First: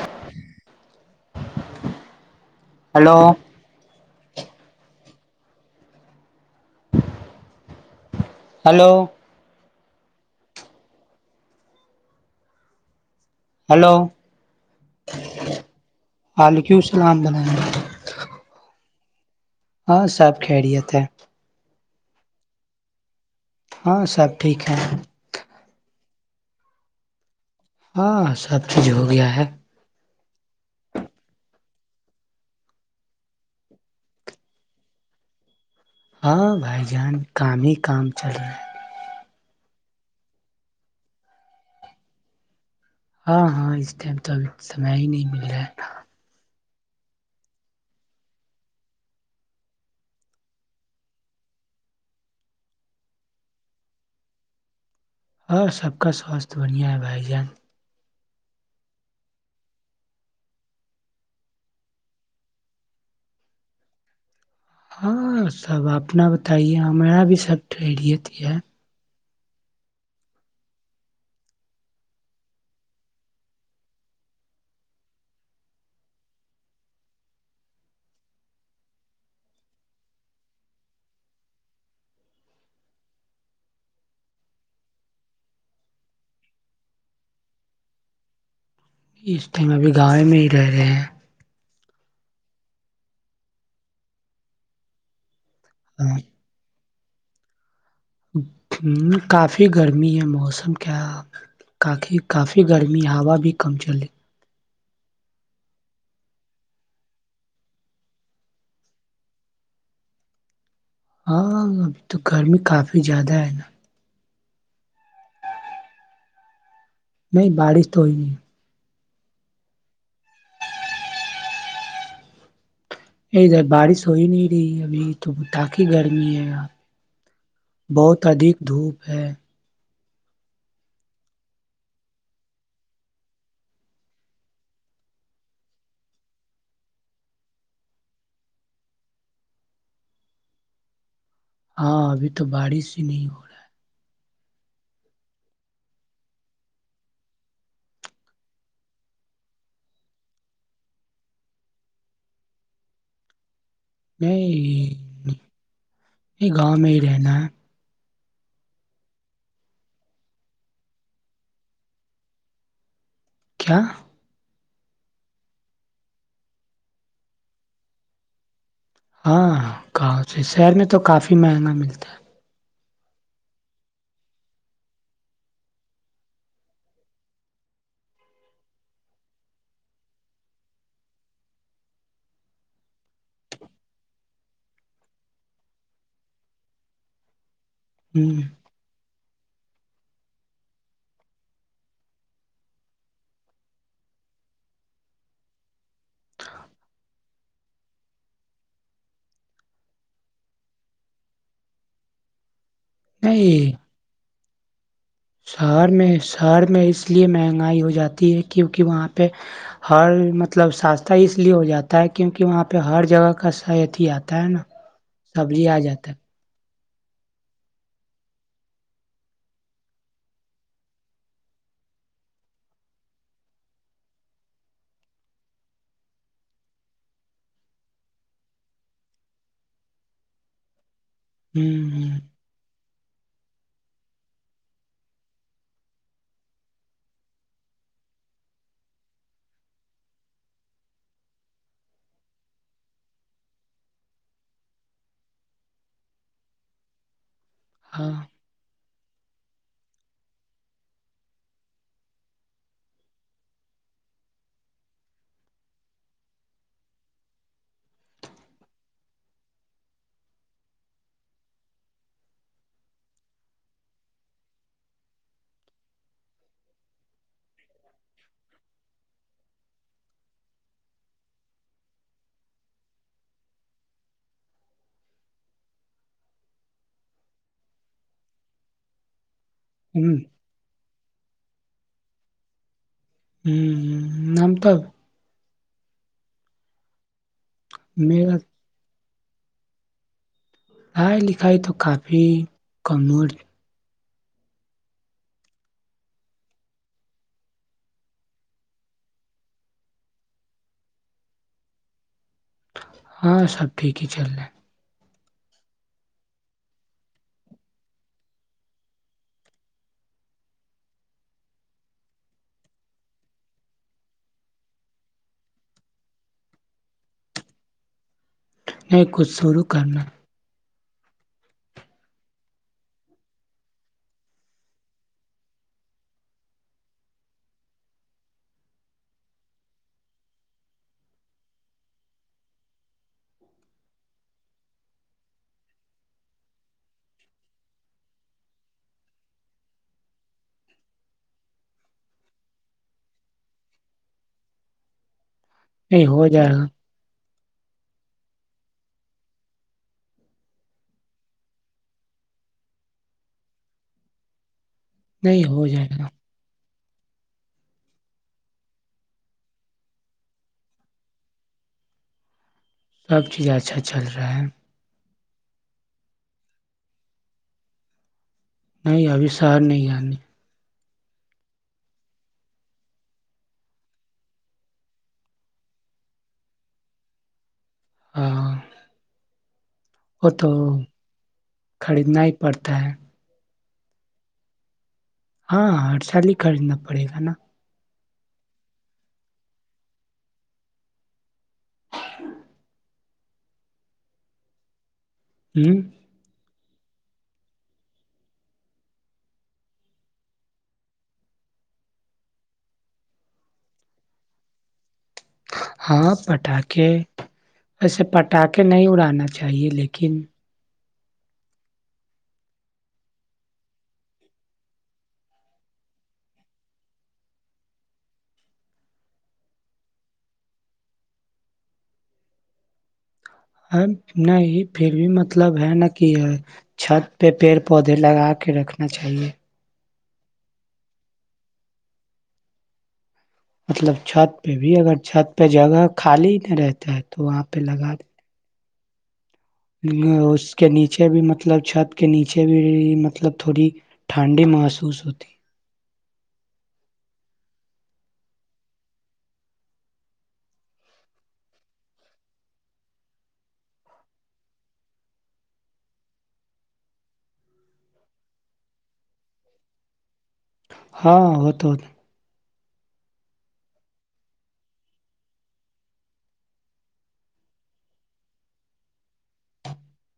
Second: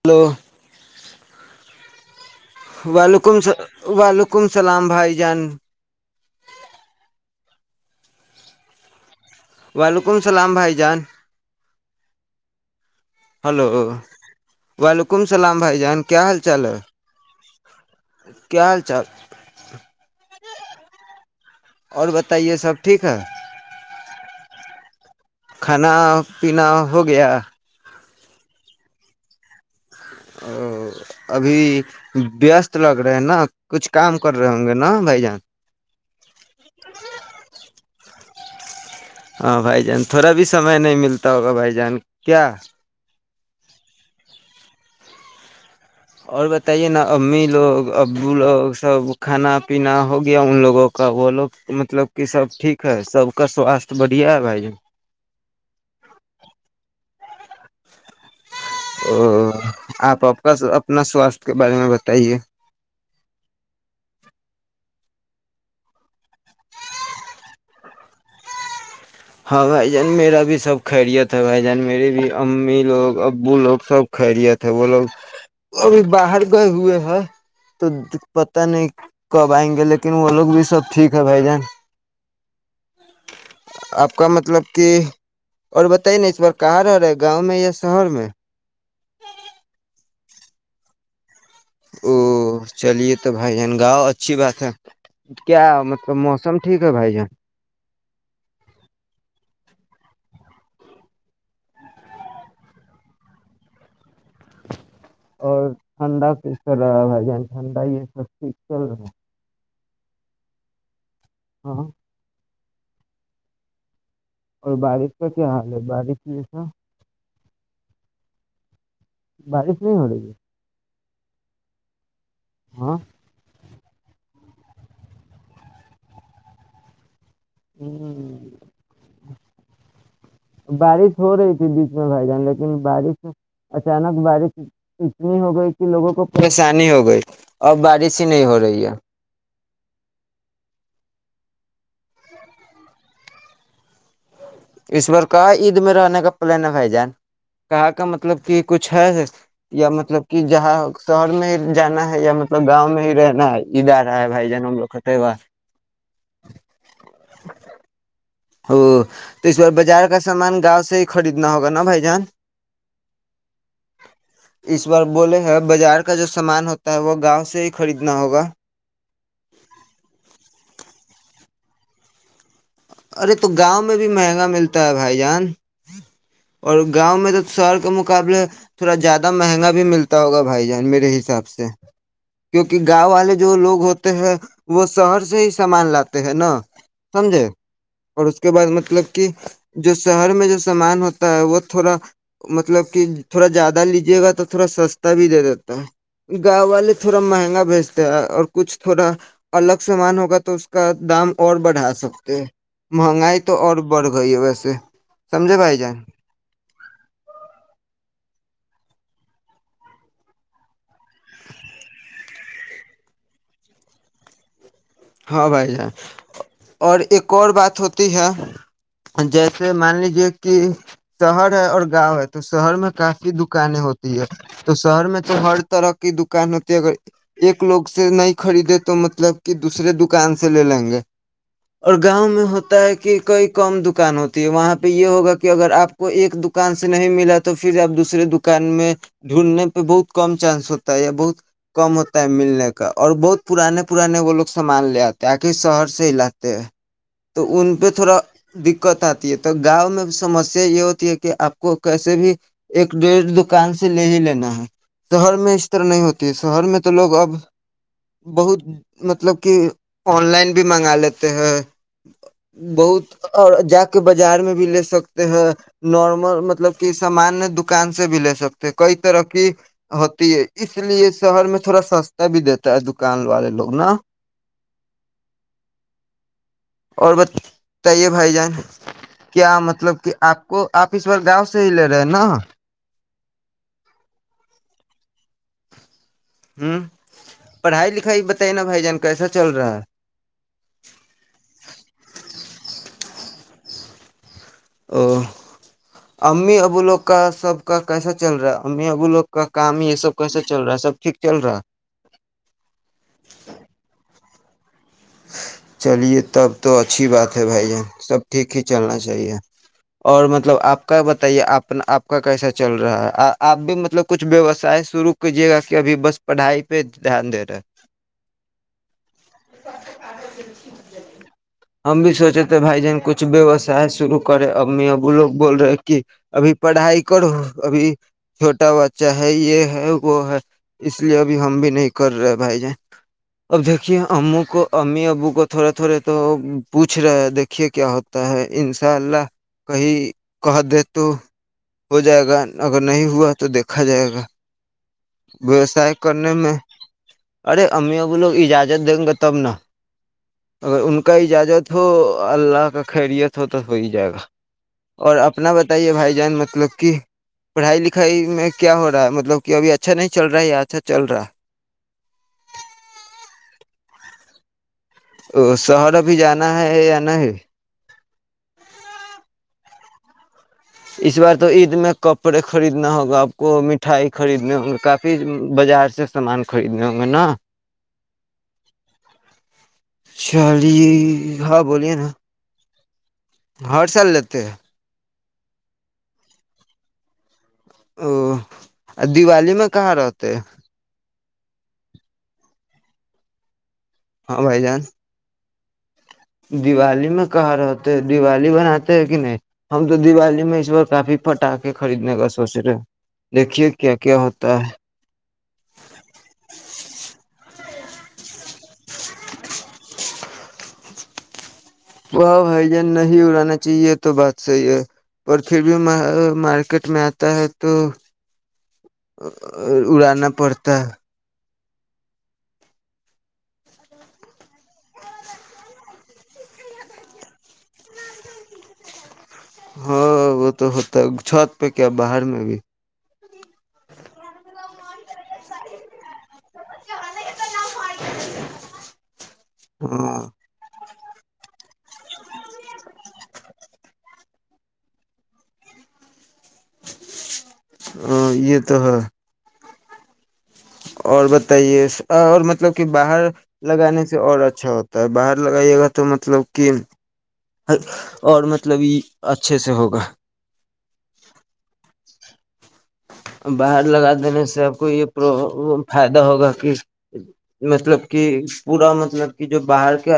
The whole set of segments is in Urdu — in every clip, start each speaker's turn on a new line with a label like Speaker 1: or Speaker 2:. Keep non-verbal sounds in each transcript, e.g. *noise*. Speaker 1: ہلو
Speaker 2: ہلو
Speaker 1: وعلیکم س وعلیکم حلکم السلام بھائی جان
Speaker 2: ہلو
Speaker 1: وعلیکم السلام بھائی جان ہلو وعلیکم السلام بھائی جان کیا حال چال
Speaker 2: وعلیکم
Speaker 1: ہے
Speaker 2: السلام بلائیں
Speaker 1: کیا حال چار
Speaker 2: ہاں سب خیریت ہے
Speaker 1: اور بتائیے سب ٹھیک ہے
Speaker 2: ہاں سب ٹھیک ہے
Speaker 1: کھانا پینا ہو گیا
Speaker 2: ہاں سب کھ ہو گیا ہے
Speaker 1: او ابھی وستست لگ رہے ہیں نا کچھ کام کر رہے ہوں گے نا بھائی جان
Speaker 2: ہاں بھائی جان کام ہی کام چلا
Speaker 1: ہاں بھائی جان تھوڑا بھی سمے نہیں ملتا ہوگا بھائی جان کیا
Speaker 2: ہاں ہاں اس ٹائم تو ابھی سمیں ہی نہیں مل رہ ہے
Speaker 1: بتائی ہے نا امی لوگ ابو لوگ سب کھانا پینا ہو گیا ان لوگوں کا وہ لوگ مطلب کہ سب ٹھیک ہے سب کا سواستھ بڑھیا ہے بھائی ج
Speaker 2: ہاں سب کا سواستھ بڑھیا ہے بھائی جان
Speaker 1: ا آپ آپ کا اپنا سواستھ کے بارے میں بتائیے
Speaker 2: ہاں سب اپنا بتائیے ہمارا بھی سب ٹریریت ہے *unintelligible*
Speaker 1: ہاں بھائی جان میرا بھی سب خیریت ہے بھائی جان میرے بھی امی لوگ ابو لوگ سب خیریت ہے وہ لوگ ابھی باہر گئے ہوئے ہیں تو پت نہیں کب آئیں گے لیکن وہ لوگ بھی سب ٹھیک ہے بھائی جان آ *unintelligible* آپ کا مطلب کہ اور بتائی نہیں اس بار کہاں رہ رہا ہے گاؤں میں یا شہر میں *inaudible*
Speaker 2: اس ٹائم ابھی گاؤیں میں ہی رہ رہے ہیں *unintelligible*
Speaker 1: او چلیے تو بھائین گاؤ اچھی بات ہے *unintelligible* کیا مطلب موسم ٹھیک *unintelligible* بھائی جان *inaudible*
Speaker 2: ہ کافی گرمی ہے موسم کیا کافی کافی گرمی ہوا بھی کم چل رہی *unintelligible*
Speaker 1: اور ٹھنڈا کس چ رہا بھائی جان ٹھنڈا یہ سب چیز چل رہا ہے *unintelligible*
Speaker 2: ہاں ابھی تو گرمی کافی *unintelligible* ا زیاد ہے نا *inaudible*
Speaker 1: اور بارش کا کیا حال ہے بارش جیسا *unintelligible*
Speaker 2: نہیں بارش تو ہو ہی نہیں *unintelligible*
Speaker 1: بارش نہیں ہو رہیی *unintelligible* ہاں *inaudible*
Speaker 2: ادھر بارش ہو ہی نہیں رہی ابھی تو تقی گرمی ہے *unintelligible* بہت ادھک دھوپ ہے *unintelligible*
Speaker 1: بارش ہو رہی تھی بیچ میں بھائی جان لیکن بارش اچانک بارش اتنی ہو گئی کہ لوگوں کو پریشانی ہو گئی اب بارش ہی نہیں ہو رہی ہے
Speaker 2: ہاں ابھی تو بارش ہی نہیں ہو رہا ہے *unintelligible*
Speaker 1: اس بار کہا عید میں رہنے کا پلان ہے بھائی جان کہاں کا مطلب کہ کچھ ہے یا مطلب کہ جہاں شہر میں ہی جانا ہے یا مطلب گاؤں میں ہی رہنا ہے *unintelligible* ادار رہا ہے بھائی جنم لو خت بار *unintelligible*
Speaker 2: یہ گ میر ن *unintelligible*
Speaker 1: ا تو اس بار بازار کا سامان گاؤں سے ہی خریدنا ہوگا نا بھائی جان *unintelligible*
Speaker 2: کیا *inaudible*
Speaker 1: اس بار بولے ہیں بازار کا جو سامان ہوتا ہے وہ گاؤں سے ہی خریدنا ہوگا *unintelligible*
Speaker 2: ہاں کہ سے شہر میں تو کافی مہنگا ملتا ہے
Speaker 1: ارے تو گاؤں میں بھی مہنگا ملتا ہے بھائی جان اور گاؤں میں تو شہر کے مقابلے تھوڑا زیادہ مہنگا بھی ملتا ہوگا بھائی جان میرے حساب سے کیونکہ گاؤں والے جو لوگ ہوتے ہیں وہ شہر سے ہی سامان لاتے ہیں نا سمجے اور
Speaker 2: ہے
Speaker 1: اس
Speaker 2: ہ
Speaker 1: کے بعد مطلب کہ جو شہر میں جو سامان ہوتا وہ تھوڑا مطلب کہ تھوڑا زیادہ لیجے گا تو تھوڑا سستا بھی دے دیتا ہے گاؤں والے تھوڑا مہنگا بھیجتے ہیں اور کچھ تھوڑا الگ سامان ہوگا تو اس کا دام اور بڑھا سکتے ہیں مہنگائی تو
Speaker 2: نہیں
Speaker 1: اور بڑھ گئی ہے ویسے چھ *inaudible* سمھجے بھای
Speaker 2: شہر
Speaker 1: جان
Speaker 2: میں شہر میں اس لیے مہنگائی ہو جاتی ہے کیونکہ وہاں پہ ہر مطلب سسہ اس لیے ہو جاتا ہے کیونکہ وہاں پہ ہر جگہ کا صحت ہی آتا ہے نا
Speaker 1: ہاں
Speaker 2: سبزی
Speaker 1: بھائی
Speaker 2: آ
Speaker 1: جن
Speaker 2: جاتا ہے
Speaker 1: اور ایک اور بات ہوتی ہے جیسے مان لیجے کہ شہر ہے اور گاؤں ہے تو شہر میں کافی دکانیں ہوتی ہے تو شہر میں تو ہر طرح کی دکان ہوتی ہے اگر ایک لوگ سے نہیں خریدے تو مطلب کہ دوسرے دکان سے لے لیں گے اور
Speaker 2: ہوں
Speaker 1: گاؤں میں ہوتا ہے کہ کئی کم دکان ہوتی ہے وہاں پہ یہ ہوگا کہ اگر آپ کو ایک دکان سے نہیں ملا تو پھر آپ دوسرے دکان میں ڈھونڈنے پہ بہت کم چانس ہوتا ہے یا بہت کم ہوتا ہے ملنے کا اور بہت پرانے پرانے وہ لوگ سامان لے آتے آخ شہر سے ہلااتے ہیں تو ان پہ
Speaker 2: ہاں
Speaker 1: تھوڑا د دقت آتی ہے تو گاؤں میں سمسیا یہ ہوتی ہے کہ آپ کو کیسے بھی ایک ڈیھ دکان سے لے ہی لینا ہے شہر میں اس طرح نہیں ہوتی ہے شہر میں تو لوگ اب بہت مطلب کہ آن لائن بھی منگا لیتے ہیں بہت اور جا کے بازار میں بھی لے سکتے ہیں نارمل مطلب کہ سامان دکان سے بھی لے سکتے ہیں کئی طرح کی ہوتی ہے اس لیے شہر میں تھوڑا سستا بھی دیتا ہے دکان والے لوگ نا اور بتائیے بھائی جان کیا مطلب کہ
Speaker 2: ہوں
Speaker 1: آپ کو آپ اس گاؤں سے ہی لے رہے ہیں نا
Speaker 2: ہوں ہ نام تھا
Speaker 1: ہوں پڑھائی لکھائی
Speaker 2: میرا
Speaker 1: بتینا بائی جان کیسا چل رہا ہے
Speaker 2: پڑھائی لکھائی تو کافی *inaudible*
Speaker 1: او امی ابو لوگ کا سب کا کیسا چل رہا ہے امی ابو لوگ کا کام یہ سب کیسا چل رہا ہے سب ٹھیک چل رہا ہے
Speaker 2: ہاں سب ٹھیک ہی چل رہے ہیں
Speaker 1: چلیے تب تو اچھی بات ہے بھائی سب ٹھیک ہی چلنا چاہیے اور مطلب آپ کا بتائیے آ آپ کا کیسا چل رہا ہے آپ بھی مطلب کچھ ویوسائے شروع کیجیے گا کہ ابھی بس پڑھائی پہ دھیان دے رہے ہے
Speaker 2: میں کھ سورخ *unintelligible* کرنا
Speaker 1: ہم بھی سوچے تھے بھائی جن کچھ ووسا شرو کرے امی ابو لوگ بول رہے کہ ابھی پڑھائی کرو ابھی چھوٹا بچہ ہے یہ ہے وہ ہے اس لیے ابھی ہم بھی نہیں کر رہے بھائی جن اب دیکھیے ہم ا کو امی ابو کو تھوڑے تھوڑے تو پوچھ رہے دیکھیے کیا ہوتا ہے ان شاء اللہ کہیں کہ دے تو ہو جائے گا اگر نہیں ہوا تو دیکھا جائے گا ویوسائے
Speaker 2: نہیں ہو
Speaker 1: کرنے
Speaker 2: جائے
Speaker 1: میں
Speaker 2: گا
Speaker 1: ارے ا ہمیں ا وہ لوگ اجازت دیں گے تب ن اگر ان کا اجازت ہو اللہ کا خیریت ہو تو ہو ہی جائے گا اور
Speaker 2: نہیں
Speaker 1: اپنا
Speaker 2: ہو جائے
Speaker 1: بتائیے
Speaker 2: گا
Speaker 1: بھائی جان مطلب کہ پڑھائی لکھائی میں کیا ہو رہا ہے مطلب کہ ابھی اچھا نہیں چل رہا ہے یا اچھا چل رہا
Speaker 2: سب چیزیں اچھا چل رہا ہے
Speaker 1: ا شہر ابھی جانا ہے یا نہیں ہے
Speaker 2: نہیں ابھی سر نہیں آنی
Speaker 1: اس بار تو عید میں کپڑے خریدنا ہوگا آپ کو مٹھائی خریدنے ہوں گے کافی بازار سے سامان خریدنے ہوں گے نا
Speaker 2: ہاں وہ تو
Speaker 1: شال جی ہاں بوولے نا
Speaker 2: تا ہے
Speaker 1: ہر سال لیتے ہیں
Speaker 2: ہاں ہر سال ہی خریدنا پڑے گا نا
Speaker 1: او دیوالی میں کہاں رہتے
Speaker 2: ہ
Speaker 1: ہاں بھائی جان
Speaker 2: ہوں
Speaker 1: دیوالی میں کہاں رہتے ہیں دیوالی بناتے ہیں کہ نہیں ہم تو دیوالی میں اس بار کافی پٹا کے خریدنے کا سوچ رہے ہیں دیکھیے کیا کیا ہوتا ہے
Speaker 2: ہاں پٹاخے ویسے پٹ اٹا کے نہیں اڑانا چاہیے لیکن
Speaker 1: وہاہ بھائی جان نہیں اڑانا چاہیے تو بات صحیح ہے پر پھر بھی مارکیٹ میں آتا ہے تو اڑانا پڑتا ہے
Speaker 2: نہیں پھر بھی مطلب ہے نا کہ چھت پہ پیڑ پودے لگا کے رکھنا چاہیے
Speaker 1: ہاں وہ تو ہوتا ہے چھت پہ کیا باہر میں بھی
Speaker 2: مطلب چھت پہ بھی اگر چھت پہ جگہ خالی رہتا ہے تو وہاں پہ لگا
Speaker 1: ہاں
Speaker 2: اس کے نیچے نیچے بھی مطلب چھت کے نیچے بھی مطلب تھوڑی ٹھنڈی محسوس ہوتی
Speaker 1: ا یہ تو ہے اور بتائیے اور مطلب کہ باہر لگانے سے اور اچھا ہوتا ہے باہر لگائیے گا تو مطلب کہ اور مطلب یہ اچھے سے ہوگا
Speaker 2: ہاں ہو تو
Speaker 1: باہر لگا دینے سے آپ کو یہ پر فائدہ ہوگا کہ مطلب کہ پورا مطلب کہ جو باہر کا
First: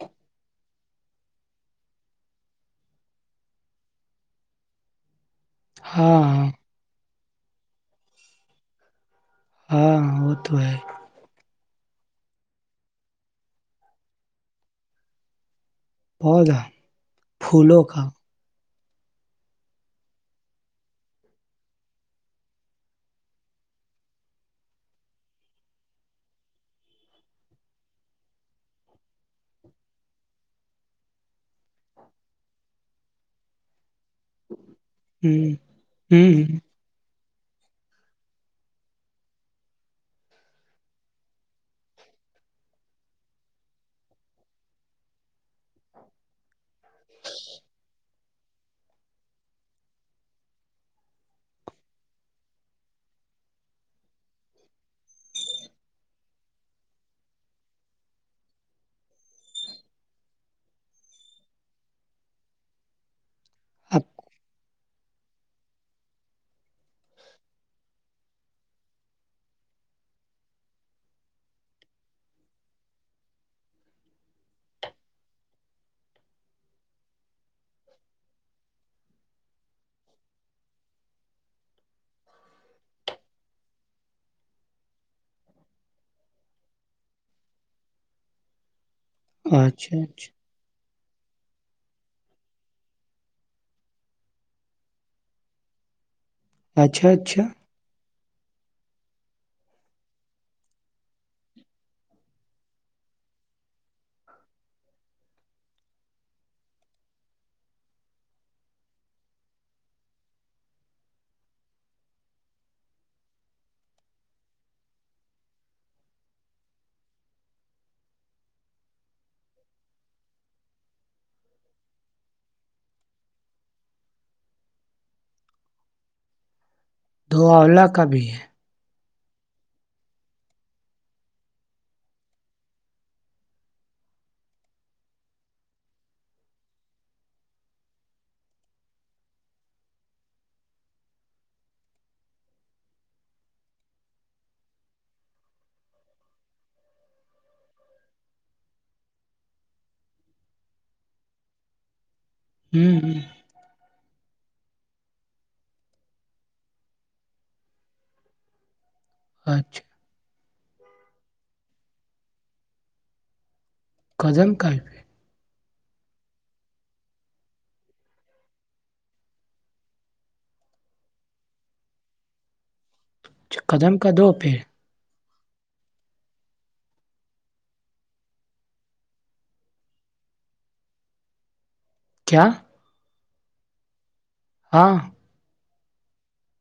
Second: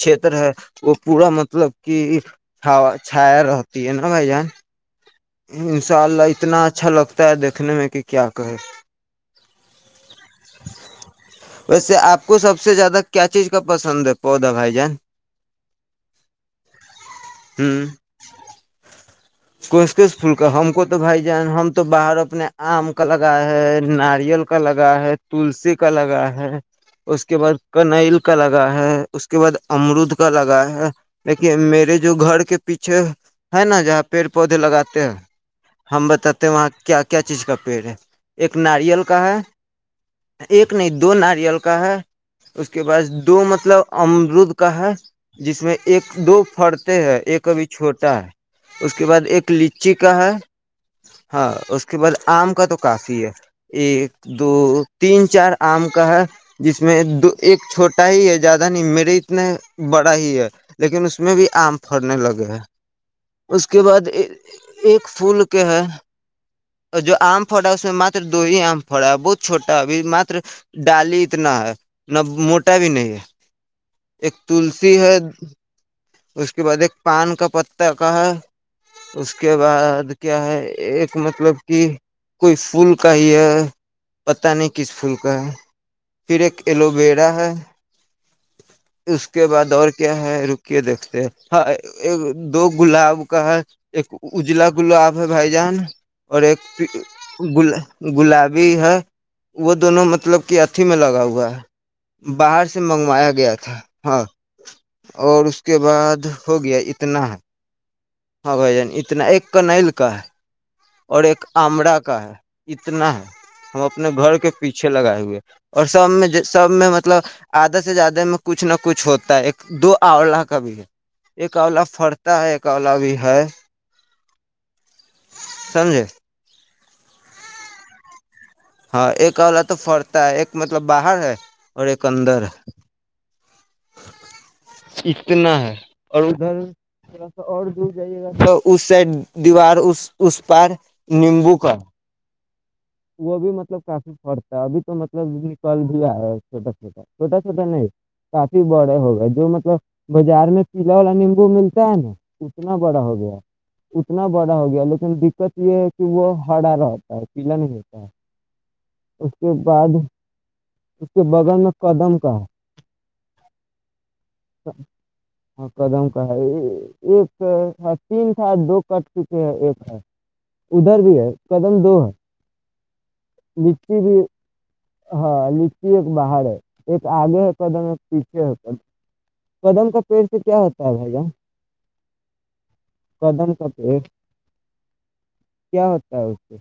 Speaker 1: چھیتر ہے وہ پورا مطلب کہ چھایا رہتی ہے نا بھائی جان انشاء
Speaker 2: ہاں
Speaker 1: اللہ
Speaker 2: ہاں
Speaker 1: اتنا ا لگتا ہے دیکھنے میں کہ کیا کہے
Speaker 2: ہاں وہ تو ہے
Speaker 1: ویسے آپ کو سب سے زیادہ کیا چیز کا پسند ہے پودا بھائی جان
Speaker 2: پودا فولوں کا
Speaker 1: ک کس پھول کا ہم کو تو بھائی جان ہم تو باہر اپنے آم کا لگا ہے ناریل کا لگا ہے تلسی کا لگا ہے اس کے بعد کنل کا لگا ہے اس کے بعد امرود کا لگا ہے لیکن میرے جو گھر کے پیچھے ہے نا جہاں پیڑ پودے لگاتے ہیں
Speaker 2: ہ
Speaker 1: ہم بتاتے ہیں
Speaker 2: ہ
Speaker 1: وہاں کیا کیا چیز کا پیڑ ہے ایک ناریل کا ہے ایک نہیں دو ناریل کا ہے اس کے بعد دو مطلب امرود کا ہے جس میں ایک دو فرد ایک کبھی چھوٹا ہے اس کے بعد ایک لچی کا ہے ہاں اس کے بعد آم کا تو کافی ہے ایک دو تین چار آم کا ہے جس میں دو ایک چھوٹا ہی ہے زیادہ نہیں میرے اتنے بڑا ہی ہے لیکن اس میں بھی آم پڑنے لگے ہیں اس کے بعد ایک پھول کے ہے اور جو آم پڑا ہے اس میں مات دو ہی آم پڑا ہے بہت چھوٹا ابھی ماتر ڈالی اتنا ہے نہ موٹا بھی نہیں ہے ایک تلسی ہے اس کے بعد ایک پان کا پتا کا ہے اس کے بعد کیا ہے ایک مطلب کہ کوئی فول کا ہی ہے پتہ نہیں کس پھول کا ہے پھر ایک ایلو ویرا ہے اس کے بعد اور
Speaker 2: اچھا
Speaker 1: کیا ہے
Speaker 2: اچھا
Speaker 1: رکے دیکھتے ہاں ایک دو گلاب کا ہے ایک اجلا گلاب ہے بھائی جان اور ایک
Speaker 2: اچھا اچھا
Speaker 1: گل گلابی ہے وہ دونوں مطلب کہ اھی میں لگا ہوا ہے باہر سے منگ ایا گیا تھا ہاں اور اس کے بعد ہو گیا اتنا ہے ہاں بھ جن اتنا ایک کرنلکا اور ایک آمڑا کا ہے اتنا ہے ہم اپنے گھر کے پیچھے لگائے ہوئے اور سب میں سب میں مطلب آدھا سے زیادہ میں کچھ نہ کچھ ہوتا ہے ایک دو آولہ کا بھی ہے ایک آولہ فرتا ہے ایک آولا بھی ہے سمھے *unintelligible*
Speaker 2: دو اولہ کا بھی ہے
Speaker 1: ہاں ایک والا تو فرتا ہے ایک مطلب باہر ہے اور ایک اندر ہے اتنا ہے اور ادھر تھوڑا سا اور دور جائیے گا تو اس سائڈ دیوار اس اس پار نیمبو کا وہ بھی مطلب کافی فرتا ہے ابھی تو مطلب نکل بھی آا ہے چھوٹا چھوٹا چھوٹا سوٹا نہیں کافی بڑے ہو گئے جو مطلب بازار میں پیلا والا نیمبو ملتا ہے نا اتنا
Speaker 2: ہ
Speaker 1: بڑا ہو
Speaker 2: ہ
Speaker 1: گیا اتنا بڑا ہو گیا لیکن دقت یہ ہے کہ وہ ہرا رہتا ہے پیلا نہیں ہوتا ہے اس کے
Speaker 2: اچھا
Speaker 1: بعد اس کے بغل میں قدم کا ہے
Speaker 2: قزم قفے *unintelligible*
Speaker 1: ہاں قدم کا ہے ایک تین تھا دو کٹ چک ہے ایک ہے ادھر بھی ہے قدم دو ہے
Speaker 2: قدم
Speaker 1: لچی
Speaker 2: کر
Speaker 1: بھی
Speaker 2: دو پھر
Speaker 1: ہاں لی ایک باہر ہے ایک آگے ہے قدم ایک پیچھے ہے قدم کا پیڑ سے کیا ہوتا ہے بھیا
Speaker 2: کیا؟
Speaker 1: قدم کتے
Speaker 2: ہاں
Speaker 1: کیا ہوتا ہے اس سے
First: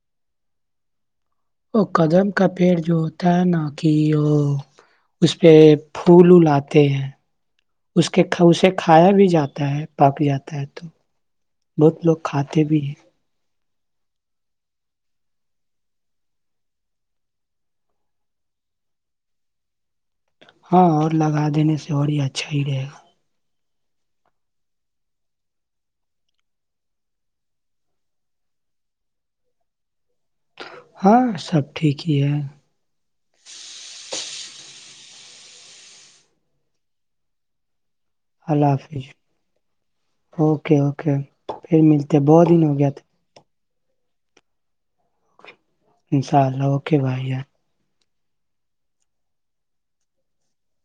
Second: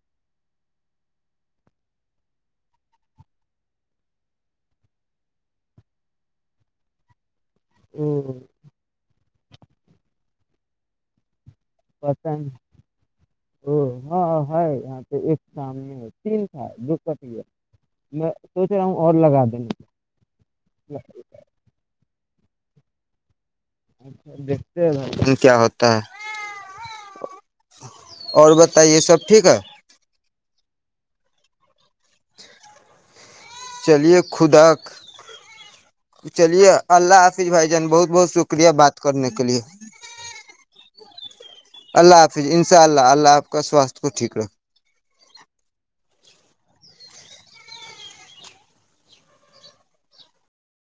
Speaker 2: وہ قدم کا پیڑ جو ہوتا ہے نا کہ وہ اس پہ پھول لاتے ہیں اس کے
Speaker 1: او
Speaker 2: اسے کھایا بھی جاتا ہے پاک جاتا ہے تو *unintelligible* بہت لوگ کھاتے بھی ہیں
Speaker 1: ا ہاں ہے یہاں پہ ایک سامنے ہے تین تھا دقت یہ ہے میں سوچ رہا ہوں اور لگا دنے کا
Speaker 2: ہاں اور لگا دینے سے بڑیا اچھا ہی رہے گا
Speaker 1: اچھا دیکھتے ہیں بھائین کیا ہوتا ہے اور بتائیے سب ٹھیک ہے
Speaker 2: ہاں سب ٹھیک ہی ہے
Speaker 1: چلیے خدا چلیے اللہ حافظ بھائی جان بہت بہت شکریہ
Speaker 2: اللہ
Speaker 1: بات
Speaker 2: حافظ
Speaker 1: کرنے کے لیے
Speaker 2: اوکے اوکے پھر
Speaker 1: اللہ
Speaker 2: ملتے
Speaker 1: حافظ
Speaker 2: بہت
Speaker 1: ان
Speaker 2: دن ہو
Speaker 1: شاء
Speaker 2: گیا
Speaker 1: اللہ
Speaker 2: تھا
Speaker 1: اللہ حافظ کا ساستھ کو ٹھیک رکھ
Speaker 2: انشاء اللہ اوکے بھائی یار